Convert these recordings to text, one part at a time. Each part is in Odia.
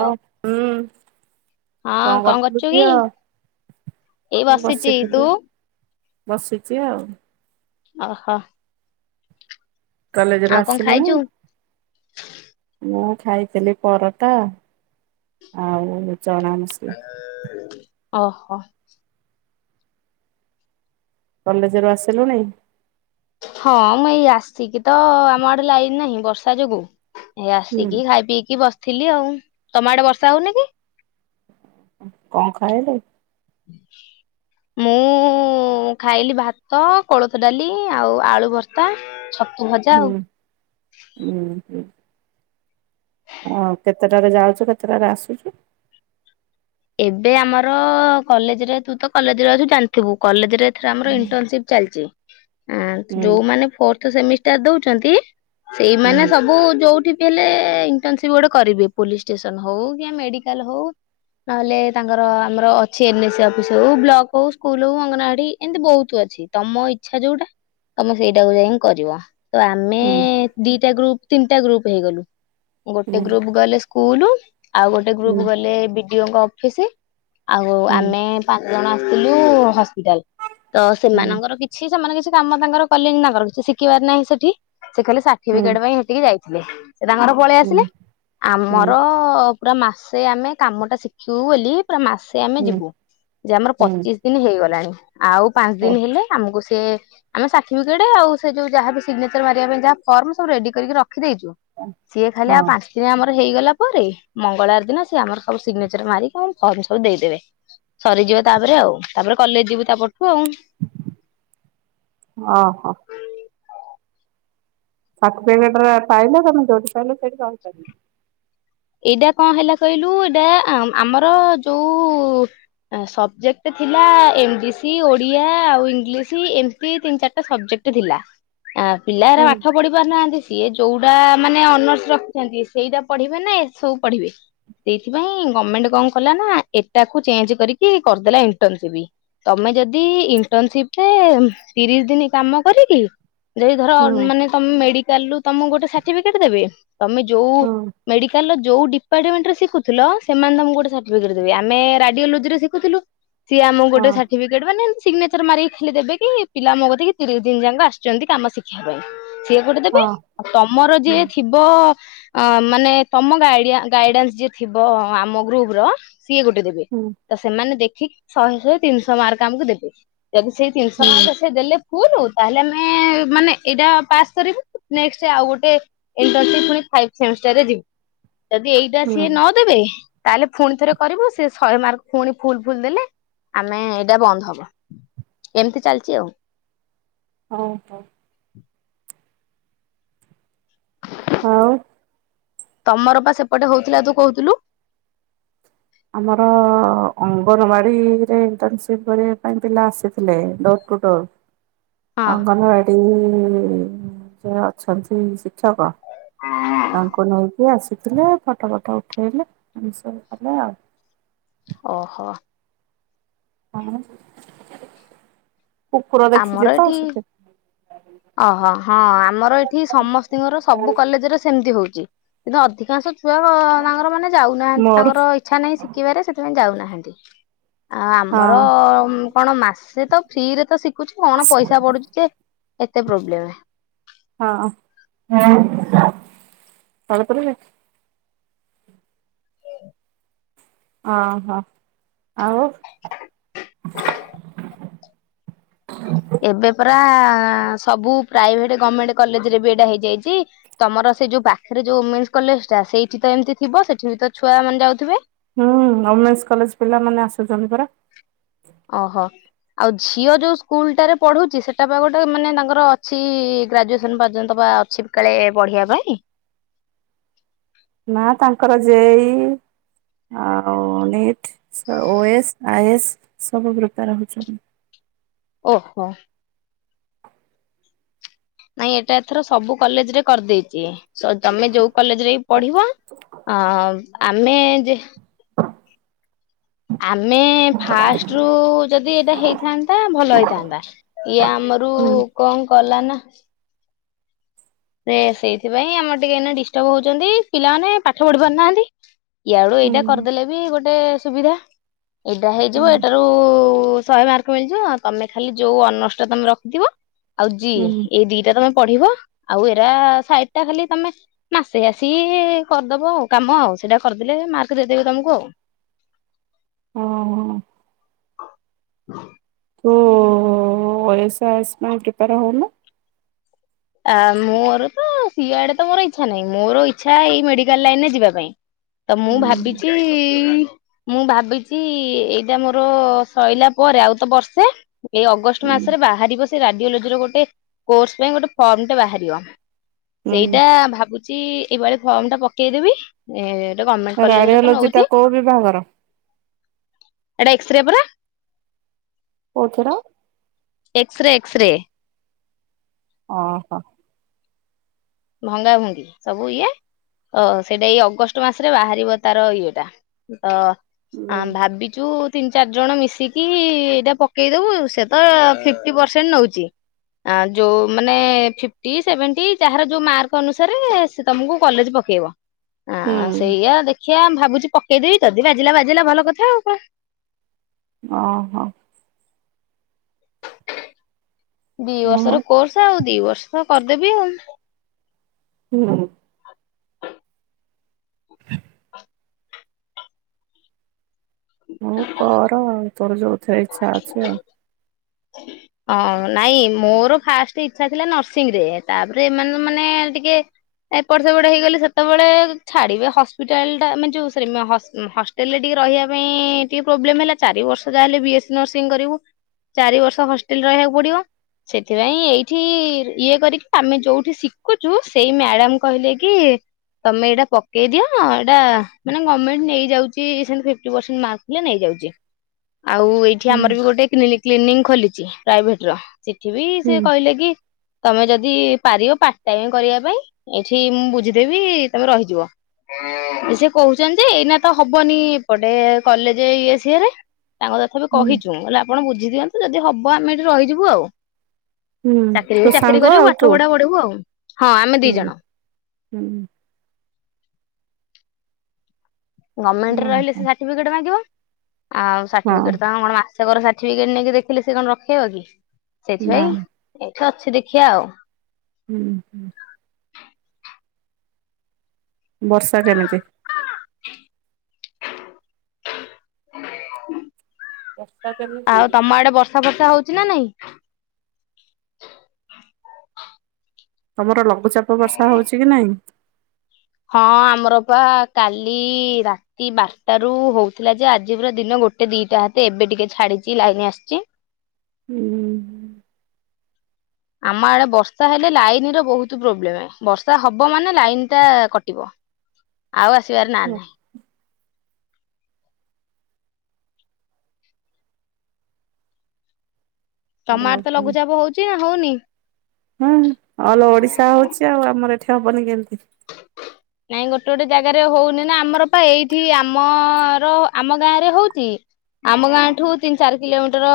ହଁ, ହଁ କଣ କରୁଥିଲୁ କରୁଛୁ କି? ଝିଅ? ଏଇ ବସିଛି, ବସିଥିଲି ତୁ? ବସିଛି ଆଉ ଓ ହ କଲେଜରୁ ଆସିଳୁଣି? ଖାଇଛୁ? ଖାଇଥିଲି ପରଟା ଆଉ ଚଣା ମସଲା। ଓ ହ କଲେଜରୁୁ ଆସିଲୁଣି? ହଁ, ମୁଁ ଏଇ ଆସିକି ତ, ଆମ ଆଡେ ଲାଇନ ନାହିଁ ବର୍ଷା ଯୋଗୁ ଏଇ ହୁଁ ଆସିକି, ଖାଇ ପିଇକି ବସିଥିଲି ଆଉ, ତମ ଆଡେ ବର୍ଷା ହଉନି କି? କଣ ଖାଇଲୁ? ମୁଁ ଖାଇଲି ଭାତ, କୋଳଥ ଡାଲି ଆଉ ଆଳୁ ଭର୍ତା, ଛତୁ ଭଜା ହୁଁ ଆଉ ହୁଁ ହୁଁ। ଆ କେତେଟାରେ ଯାଉଚୁ, କେତେଟାରେ ଆସୁଛୁ? ଏବେ ଆମର କଲେଜରେ ତୁ ତ କଲେଜରେ ଅଛୁ ଜାଣିଥିବୁ କଲେଜରେ ଆ ହୁଁ ଇଣ୍ଟରସିପ୍ ଚାଲିଛି। ହଁ ହୁଁ ଯୋଉମାନେ ଫୋର୍ଥ ସେମିଷ୍ଟାର ଦଉଛନ୍ତି ସେଇମାନେ ହୁଁ ସବୁ ଯୋଉଠି ହେଲେ ଇଣ୍ଟରସିପ୍ ଗୋଟେ କରିବେ ପୋଲିସ୍ ଷ୍ଟେସନ ହଉ କି ମେଡିକାଲ ହଉ ନହେଲେ ତାଙ୍କର ଆମର ଅଛି ଏନ୍ଏସ୍ ଅଫିସ ହଉ ବ୍ଲକ ହଉ ସ୍କୁଲ ହଉ ଅଙ୍ଗନବାଡି ଏମିତି ବହୁତ ଅଛି। ତମ ଇଚ୍ଛା ଯୋଉଟା ତମେ ସେଇଟାକୁ ଯାଇ କରିବ। ତ ଆମେ ହୁଁ ଦିଟା ଗ୍ରୁପ୍ ତିନିଟା ଗ୍ରୁପ୍ ହେଇଗଲୁ ହୁଁ ଗୋଟେ ଗ୍ରୁପ୍ ଗଲେ ସ୍କୁଲ୍ ଆଉ ଗୋଟେ ହୁଁ ଗ୍ରୁପ୍ ଗଲେ ବିଡିଓ ଙ୍କ ଅଫିସ୍ ଆଉ ହୁଁ ଆମେ ଜଣ ଆସିଥିଲୁ ହସ୍ପିଟାଲ୍ ତ ହୁଁ ସେମାନଙ୍କର କିଛି ସେମାନେ କିଛି କାମ ତାଙ୍କର କଲେନି। ତାଙ୍କର କିଛି ଶିଖିବାର ନାହିଁ ସେଠି, ସେ ଖାଲି ହୁଁ ସାର୍ଟିଫିକେଟ ପାଇଁ ସେଠିକି ଯାଇ [inaudible] ସେ ତାଙ୍କର ପଳେଇ ଆସିଲେ, ହୁଁ ଆମର ପୁରା ମାସେ ଆମେ କାମଟା ଶିଖିବୁ ବୋଲି ପୁରା ମାସେ ଆମେ ହୁଁ ଯିବୁ। ଯେ ଆମର ହୁଁ ପଚିଶ ଦିନ ହେଇଗଲାଣି। ଆଉ ପାଞ୍ଚ ଓ ଦିନ ହେଲେ ଆମକୁ ସେ ଆମ ସାଟିପିକେଟ ଆଉ ସେ ଯୋଉ ଯାହା ବିି ସିଗନେଚର ମାରିବା ପାଇଁ ଯାହା ଫର୍ମ ସବୁ ରେଡି କରିକି ରଖ ରଖିଦେଇଛୁ। ସିଏ ଖାଲି ଆଉ ହଁ ପାଞ୍ଚ ଦିନ ଆମର ହେଇଗଲା ପରେ ମଙ୍ଗଳବାର ଦିନ ସିଏ ଆମର ସବୁ ସିଗ୍ନେଚର ମାରିକି ଆମ ଫର୍ମ ସବୁ ଦେଇଦେବେ। ସରିଯିବ ତାପରେ ଆଉ ତାପରେ କଲେଜ ଯିବୁ ତାପରଠୁ ଆଉ। [inaudible] ଓ ହୋ। ସାର୍ଟିଫିକେଟ ରେ ପାଇଲେ ତମେ ଯୋଉଠି ପାଇଲେ ସେଇଠି ରହି ପାରି ଏଇଟା କଣ ହେଲା କହିଲୁ, ଏଇଟା ଆ ଆମର ଯୋଉ ସବଜେକ୍ଟ ଥିଲା, ଏମ ବି ସି, ଓଡିଆ ଆଉ ଇଂଲିଶ ଏମତି ତିନି ଚାରିଟା ସବଜେକ୍ଟ କ୍ଟ ଥିଲା। ପିଲାଅରା ହୁଁ ପାଠ ପଢି ପାରୁନାହାନ୍ତି। ସିଏ ଯୋଉଟା ମାନେ ଅନର୍ସ ରଖିଛନ୍ତି ସେଇଟା ପଢିବେ ନା ଏ ସବୁ ପଢିବେ। ସେଇଥିପାଇଁ ଗମେଣ୍ଟ କଣ କଲା ନା, ଏଟାକୁ ଚେଞ୍ଜ କରିକି କରିଦେଲା ଇଣ୍ଟର୍ନସିପ। ତମେ ଯଦି ଇଣ୍ଟନସିପ ରେ ତିରିଶ ଦିନ କାମ କରିକି ଯଦି ଧର ହୁଁ ମାନେ ତମେ ମେଡିକାଲୁ ରୁ ତମକୁ ଗୋଟେ ସାର୍ଟିଫିକେଟ ଦେବେ। ତମେ ଯୋଉ ହୁଁ। ମେଡିକାଲ ର ଯୋଉ ଡିପାର୍ଟମେଣ୍ଟ ରେ ଶିଖୁଥିଲ, ସେମାନେ ତମକୁ ଗୋଟେ ସାର୍ଟିଫଟ ଦେବେ। ଆମେ ରାଡିଓଲୋଜି ରେ ଶିଖୁଥିଲୁ ସିଏ ଆମକୁ ଗୋଟ ହଁ ସର୍ଟିଫିକେଟ ମାନେ ସିଗ୍ନେଚର ମାରିକି ଖାଲି ଦେବେ କି, ପିଲା ମୋ କତିକି ତିରିଶ ଦିନ ଯାକ ଆସିଛନ୍ତି କାମ ଶିଖିବା ପାଇଁ। ସିଏ ଗୋଟେ ଦେବେ। ହଁ ତମର ହୁଁ ଯିଏ ଥିବ ଅ ମାନେ ତମ ଗାଇଡା ଗାଇଡାନ୍ସ ଯିଏ ଥିବ ଆମ ଗ୍ରୁପ ର ସିଏ ଗୋଟେ ଦେବେ। ହୁଁ ତ ସେମାନେ ଦେଖ ଠିକ ଶହେ ତିନିଶହ ମାର୍କ ଆମକୁ ଦେବେ। ଯଦି ସେଇ ତିନିଶହ ହୁଁ ମାର୍କ ସେ ଦେଲେ ଫୁଲୁ ତାହେଲେ ଆମେ ମାନେ ଏଇଟା ପାସ୍ କରିବୁ। ନେଷ୍ଟ ଆଉ ଗୋଟେ ଇଣ୍ଟନସିପ୍ ପୁଣି ଫାଇଭ୍ ସେମିଷ୍ଟର ରେ ଯିବି ଯଦି ଏଇଟା ହୁଁ ସିଏ ନଦେବେ। ତାହେଲେ ପୁଣି ଥରେ କରିବୁ ସେ ଶହେ ମାର୍କ ପୁଣି ଫୁଲ୍ ଫୁଲ୍ ଦେଲେ ଆମେ ଏଇଟା ବନ୍ଦ ହବ, ଏମିତି ଚାଲିଚି ଆଉ। ଓ ହୋ। ଆଉ ତମର ପା ସେପଟେ ହଉଥିଲା ତୁ କହୁଥୁଲୁ। ଆମର ଅଙ୍ଗନବାଡି ରେ ଇଣ୍ଟନ୍ସିପ୍ କରିବା ପାଇଁ ପିଲା ଆସିଥିଲେ। ଟୁଟ ହଁ ଅଙ୍ଗନ ବାଡି ଯେ ଅଛନ୍ତି ସି କ୍ଷକ ତାଙ୍କୁ ନେଇକି ଆସି ଥିଲେ ଫଟୋ ଫଟ ଉଠେଇଲେ ଏମିତି ସବୁ କଲେ ଆଉ। ଓହୋ। କୁକୁର ଦେଖିଲି ଆମର ତ ଏଠି ସେଥି ଓହୋ ହଁ, ଆମର ଏଠି ସମସ୍ତଙ୍କର ସବୁ କଲେଜରେ ସେମିତି ହଉଚି। କିନ୍ତୁ ଅଧିକାଂଶ ଛୁଆ ତାଙ୍କର ମାନେ ଯାଉନାହାନ୍ତି। ମୋର ତାଙ୍କର ଇଚ୍ଛା ନାହିଁ ଶିଖିବାରେ ସେଥିପାଇଁ ଯାଉନାହାନ୍ତି। ଆଉ ଆମର ହଁ କଣ ମାସେ ତ ଫ୍ରିରେ ତ ଶିଖୁଛି। କଣ ପଇସା ପଡୁଛି ଯେ ଏତେ ପ୍ରୋବ୍ଲେମ। ହଁ। [unintelligible] ଓହୋ ଆଉ। [inaudible] ଏବେ ପରା ସବୁ ପ୍ରାଇଭେଟ ଗମେଣ୍ଟ କଲେଜ ରେ ବି ଏଇଟା ହେଇଯାଇଛି। ତମର ସେ ଯୋଉ ପାଖରେ ଯୋଉ ଓମେନ୍ସ କଲେଜ ଟା, ସେଇଠି ତ ଏମିତି ଥିବ ସେଠି ବି ତ ଛୁଆ ମାନେ ଯାଉଥିବେ। ହୁଁ ଓମେନ୍ସ କଲେଜ ପିଲାମାନେ ଆସୁଛନ୍ତି ପରା। ଓହୋ। ଆଉ ଝିଅ ଯୋଉ ସ୍କୁଲଟାରେ ପଢୁଛି, ସେଟା ବା ଗୋଟେ ମାନେ ତାଙ୍କର ଅଛି ଗ୍ରାଜୁଏସନ ପର୍ଯ୍ୟନ୍ତ। ବା ଅଛି ବି କାଳେ ପଢିବା ପାଇଁ। [unintelligible] ଆଉ ନିଟ ଓସ୍ ଆଇଏସ୍ ସବୁ ପ୍ରିପାର ହଉଛନ୍ତି। ଓହୋ। ନାଇଁ ଏଇଟା ଏଥର ସବୁ କଲେଜରେ କରିଦେଇଛି। ତମେ ଯୋଉ କଲେଜରେ ବି ପଢିବ ଆମେ ଆମେ ଫାଷ୍ଟ ରୁ ଯଦି ଏଇଟା ହେଇଥାନ୍ତା ଭଲ ହେଇଥାନ୍ତା। ଇଏ ଆମର ହୁଁ କଣ କଲା ନା ସେ ସେଇଥିପାଇଁ ଆମର ଟିକେ ଏ ଡିଷ୍ଟର୍ବ ହଉଛନ୍ତି ପିଲାମାନେେ ପାଠପଢି ପାରୁନାହାନ୍ତି। ୟାଡୁ ଏଇଟା ହୁଁ କରିଦେଲେ ବି ଗୋଟେ ସୁବିଧା ଏଇଟା ହୁଁ ହେଇଯିବ। ଏଇଟାରୁ ଶହେ ମାର୍କ ମିଳିଯିବ ତମେ ଖାଲି ଯୋଉ ଅନର୍ସଟା ତମେ ରଖିଥିବ ଆଉ ଜି ହୁଁ ଏଇ ଦିଟା ତମେ ପଢିବ। ଆଉ ଏରା ସାଇଡଟା ଖାଲି ତମେ ମାସେ ଆସି କରିଦବ ଆଉ କାମ ଆଉ ସେଇଟା କରିଦେଲେ। ମାର୍କ ଦେଇଦେବେ ତମକୁ ଆଉ। ହଁ। ହ ତ ଓଏସ୍ ଆଏସ୍ ପାଇଁ ପ୍ରିପେର ହଉ ନ? ଆ ମୋର ତ ସିଆଡେ ତ ମୋର ଇଛା ନାହିଁ ମୋର ଇ୍ଛା ଏଇ ମେଡିକାଲ ଲାଇନରେ ଯିବା ପାଇଁ। ତ ମୁଁ ହୁଁ ଭାବିଛି, ମୁଁ ଭାବିଛି ଏଇଟା ମୋର ସଇଲା ପରେ ଆଉ ତ ବର୍ଷେ ଏଇ ଅଗଷ୍ଟ ହୁଁ ମାସରେ ବାହାରିବ ସେ ରାଡିଓଲୋଜି ର ଗୋଟେ କୋର୍ସ ପାଇଁ ଗୋଟେ ଫର୍ମଟେ ବାହାରିବ। ହୁଁ ସେଇଟା ଭାବୁଛି ଏଇଭଳି ଫର୍ମଟା ପକେଇଦେବି ଏ ଗମେଣ୍ଟ କଲେଜରେ ତ ରାଡିଓଲୋଜି ଟା ନଉଛି। କୋଉ ବିଭାଗର? ଏଟା ଏକ୍ସରେ ପରା [unintelligible] ଏକ୍ସରେ ଏକ୍ସରେ। ଅହୋ। ଭଙ୍ଗାଭଙ୍ଗି ସବୁ ଇଏ। ଓ ସେଇଟା ଏଇ ଅଗଷ୍ଟ ମାସରେ ବାହାରିବ ତାର ଇଏଟା ତ ହୁଁ ହଁ ଭାବିଛୁ। ତିନି ଚାରି ଜଣ ମିଶିକି ଏଇଟା ପକେଇଦବୁ ସେ ତ ଫିଫ୍ଟି ପରସେଣ୍ଟ ନଉଛି। ଆ ଯୋଉମାନେ ଫିଫ୍ଟି ସେଭେଣ୍ଟି ଯାହାର ଯୋଉ ମାର୍କ ଅନୁସାରେ ସେ ତମକୁ କଲେଜ ପକେଇବ ହୁଁ ସେଇୟା ଆଖିଆ ଭାବୁଛି ପକେଇଦେବି ଯଦି ବାଜିଲା ବାଜିଲା ଭଲ କଥା ଆଉ କଣ? ଅହୋ। ଦି ହଉ ବର୍ଷର କୋର୍ସ ଆଉ ଦିବର୍ଷ ତ କରିଦେବି ଆଉ। ହୁଁ। କର ତୋର ଯୋଉଥିରେ ଇଚ୍ଛା ଅଛି ଆଉ। ହଁ ନାଇଁ ମୋର ଫାଷ୍ଟ ଇଚ୍ଛା ଥିଲା ନର୍ସିଂରେ ତାପରେ ଏମାନେ ମାନେ ଟିକେ ଏପଟ ସେପଟ ହେଇଗଲି ସେତେବେଳେ, ଛାଡିବେ ହସ୍ପିଟାଲ ଟା ମାନେ ଯୋଉ ହଷ୍ଟେଲ ରେ ଟିକେ ରହିବା ପାଇଁ ଟିକେ ପ୍ରୋବ୍ଲେମ୍ ହେଲା, ଚାରି ବର୍ଷ ଯାହା ହେଲେ ବି ନର୍ସିଂ କରିବୁ, ଚାରି ବର୍ଷ [unintelligible] ରହିବାକୁ ପଡିବ। ସେଥିପାଇଁ ଏଇଠି ଇଏ କରିକି, ଆମେ ଯୋଉଠି ଶିଖୁଛୁ, ସେଇ ମ୍ୟାଡାମ କହିଲେ କି ତମେ ଏଇଟା ପକେଇ ଦିଅ, ଏଇଟା ମାନେ ଗଭମେଣ୍ଟ ନେଇଯାଉଛି, ସେମିତି ଫିଫଟି ପରସେଣ୍ଟ ମାର୍କ ଥିଲେ ନେଇଯାଉଛି। [inaudible] ଆଉ ଏଇଠି ହୁଁ ଆମର ବି ଗୋଟେ କ୍ଲିନିକ ଖୋଲିଛି, ପ୍ରାଇଭେଟ ର ସେଠି ବି ହୁଁ ସେ କହିଲେ କି? ତମେ ଯଦି ପାରିବ ପାର୍ଟ ଟାଇମ କରିବା ପାଇଁ ଏଇଠି ମୁଁ ବୁଝିଦେବି ତମେ ରହିଯିବ। ସେ କହୁଛନ୍ତି ଯେ- ଏଇନା ତ ହବନି ଏପଟେ କଲେଜ ଇଏ ସିଅରେ। ତାଙ୍କୁ ତଥା ବି ହୁଁ। କହିଛୁ, ହେଲେ ଆପଣ ବୁଝି ଦିଅନ୍ତୁ ଯଦି ହବ ଆମେ ଏଠି ରହିଯିବୁ ଆଉ ହୁଁ ଚାକିରି ତୋ ବି ସାଙ୍ଗ ଚାକିରି କରିବୁ, ଆଉ ତୁ ପାଠ ପଢା ପଢିବୁ ଆଉ, ହଁ ଆମେ ଦି ହୁଁ ଜଣ। ହୁଁ। ଗମେଣ୍ଟରେ ହଁ ରହିଲେ ହଁ ସେ ସାର୍ଟିଫିକେଟ ମାଗିବ। ଆଉ ସାର୍ଟିଫିକେଟ କଣ ମାସକର ସାର୍ଟିଫିକେଟ ନେଇକି ଦେଖିଲେ ସେ କଣ ରଖିବା କି? ନା ସେଇଥିପାଇଁ ଏଠି ଅଛି ଦେଖିିବା ଆଉ ହୁଁ ହୁଁ। ବର୍ଷା କେମିତି? ବର୍ଷା କେମିତି? ହଁ ବର୍ଷା ହଉଛି ନା ନାଇଁ? ତମର ଲଘୁଚାପ ବର୍ଷା ହଉଛି କି ନାଇଁ।? ହଁ ଆମର ପା କାଲି ରାତି ବାରଟା ରୁ ହଉଥିଲା ଯେ- ଆଜି ପୁରା ଦିନ ଗୋ ଗୋଟେ ଦିଟା ହାତ ଏବେ ଟିକେ ଛାଡିଛି ଲାଇନ ଆସିଛି। ହୁଁ ହ। ଆମ ଆଡେ ବର୍ଷା ହେଲେ ଲାଇନ ର ବହୁତ ପ୍ରୋବ୍ଲେମ, ବର୍ଷା ହବ ମାନେ ଲାଇନ ଟା କଟିବ। ଆଉ ଆସିବାର ନା ନାହିଁ। ତମ ଆଡେ ଓହୋ ଲଘୁଚାପ ହଉଚି ନା ହଉନି? ହଁ ଅଲ ଓଡିଶା ହଉଛି ଆଉ ଆମର ଏଠି ହବନି କେମତି? ନାଇଁ ଗୋଟେ ଗୋଟେ ଜାଗାରେ ହଉନି ନା, ଆମର ପା ଏଇଠି ଆମର ଆମ ଗାଁ ରେ ହଉଛି। ଆମ ଗାଁ ଠୁ ତିନି ଚାରି କିଲୋମିଟର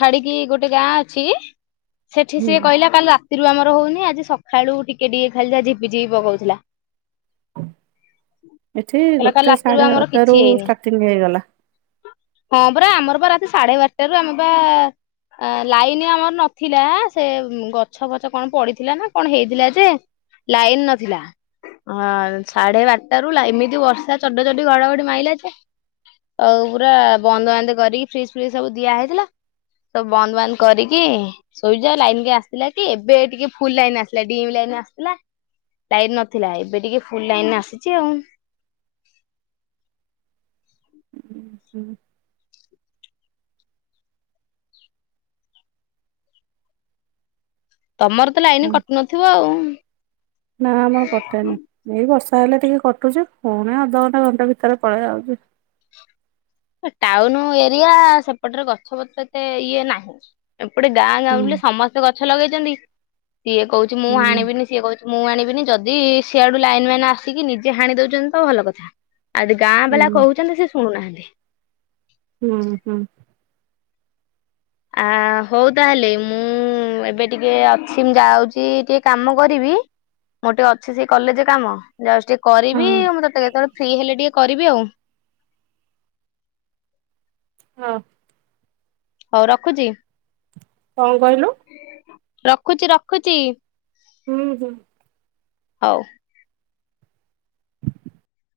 ଛାଡିକି ଗୋଟେ ଗାଁ ଅଛି। ସେଠି ହୁଁ ସିଏ କହିଲା କାଲି ରାତି ରାତିରୁ ଆମର ହଉନି ଆଜି ସକାଳୁ ଟିକେ ଟିକେ ଖାଲି ଯା ଝିପିଝପି ପକଉଥିଲା। ଏଠି ହେଲା କା ଗୋଟେ ରାତି ରୁ ସାଢେ ଆମର ଗୋଟେ ରୁ କିଛି ହେଇନି, ଷ୍ଟାର୍ଟିଂ ହେଇଗଲା। ହଁ ପରା ଆମର ରାତି ସାଢ଼େ ବାରଟାାରୁ ଆମେ ବା ଆ ଲାଇନ ଆମର ନଥିଲା ଆ, ସେ ଗଛ ଫଛ କଣ ପଡିଥିଲା ନା କଣ ହେଇଥିଲା ଯେ। ଲାଇନ ନଥିଲା। ହଁ ସାଢେ ବାରଟାରୁ ଏମିତି ବର୍ଷା ଚଡଚଡ଼ି ଘଡଘଡି ମାଇଲା ଯେ। ଆଉ ପୁରା ବନ୍ଦ ବାନ୍ଧ କରିକି ଫ୍ରିଜ ଫ୍ରିଜ ସବୁ ଦିଆ ହେଇଥିଲା। ସବୁ ବନ୍ଦ ବାନ୍ଦ କରିକି ଶୋଇଯ ଲାଇନ କାଇଁ ଆସିଲା କି ଏବେ ଟିକେ ଫୁଲ ଲାଇନ୍ ଆସିଲା ଡିମ୍ ଲାଇଟ୍ ଆସିଥିଲା ଲାଇନ ନଥିଲା ଏବେ। ଟିକେ ଫୁଲ ଲାଇନରେ ଆସିଛି ଆଉ। ହ। ତମର ତ ଲାଇନ ହୁଁ କଟି ନଥିବ ଆଉ। ନା ଆମର କଟେନି ଏଇ ବର୍ଷ। ତାହେଲେ ଟିକେ କଟୁଚ ପୁଣି ଅଧଘଣ୍ଟା ଘଣ୍ଟା ଭିତରେ ପଳେଇ ଆଉଛି। ଟାଉନ ଏରିଆ ସେପଟରେ ଗଛପତ୍ର ଏତେ ଇଏ ନାହିଁ। ଏପଟେ ଗାଁ ହୁଁ ଜ୍ଞାଉଁଲି ସମସ୍ତେ ଗଛ ଲଗେଇଛନ୍ତି ସିଏ କହୁଛି ମୁଁ ହୁଁ ହାଣିବିନି ସିଏ କହୁଛି ମୁଁ ଆଣିବିନି ଯଦି ସିଆଡୁ ଲାଇନ ମ୍ୟାନ ଆସିକି ନିଜେ ହାଣି ଦଉଛନ୍ତି ତ ଭଲ କଥା। ଆଉଦି ଗାଁ ହୁଁ ବାଲା କହୁଛନ୍ତି ସେ ଶୁଣୁନାହାନ୍ତି। ହୁଁ ହୁଁ। ଆ ହଉ ତାହାଲେ ମୁଁ ମୁଁ ଏବେ ଟିକେ ଅଛି ମୁଁ ଯାଉଛି ଟିକେ କାମ କରିବି। ମୋର ଟିକେ ଅଛି ସେଇ କଲେଜ କାମ ଯାଉଚି ଟିକେ ହଁ। କରିବି ମୁଁ ତତେ କେତେବେଳେ। ଫ୍ରୀ ହେଲେ ଟିକେ କରିବି ଆଉ। ହଁ। ହଉ ରଖୁଚି। କଣ କହିଲୁ? ରଖୁଚି ରଖୁଚି। ହୁଁ ହୁଁ। ହଉ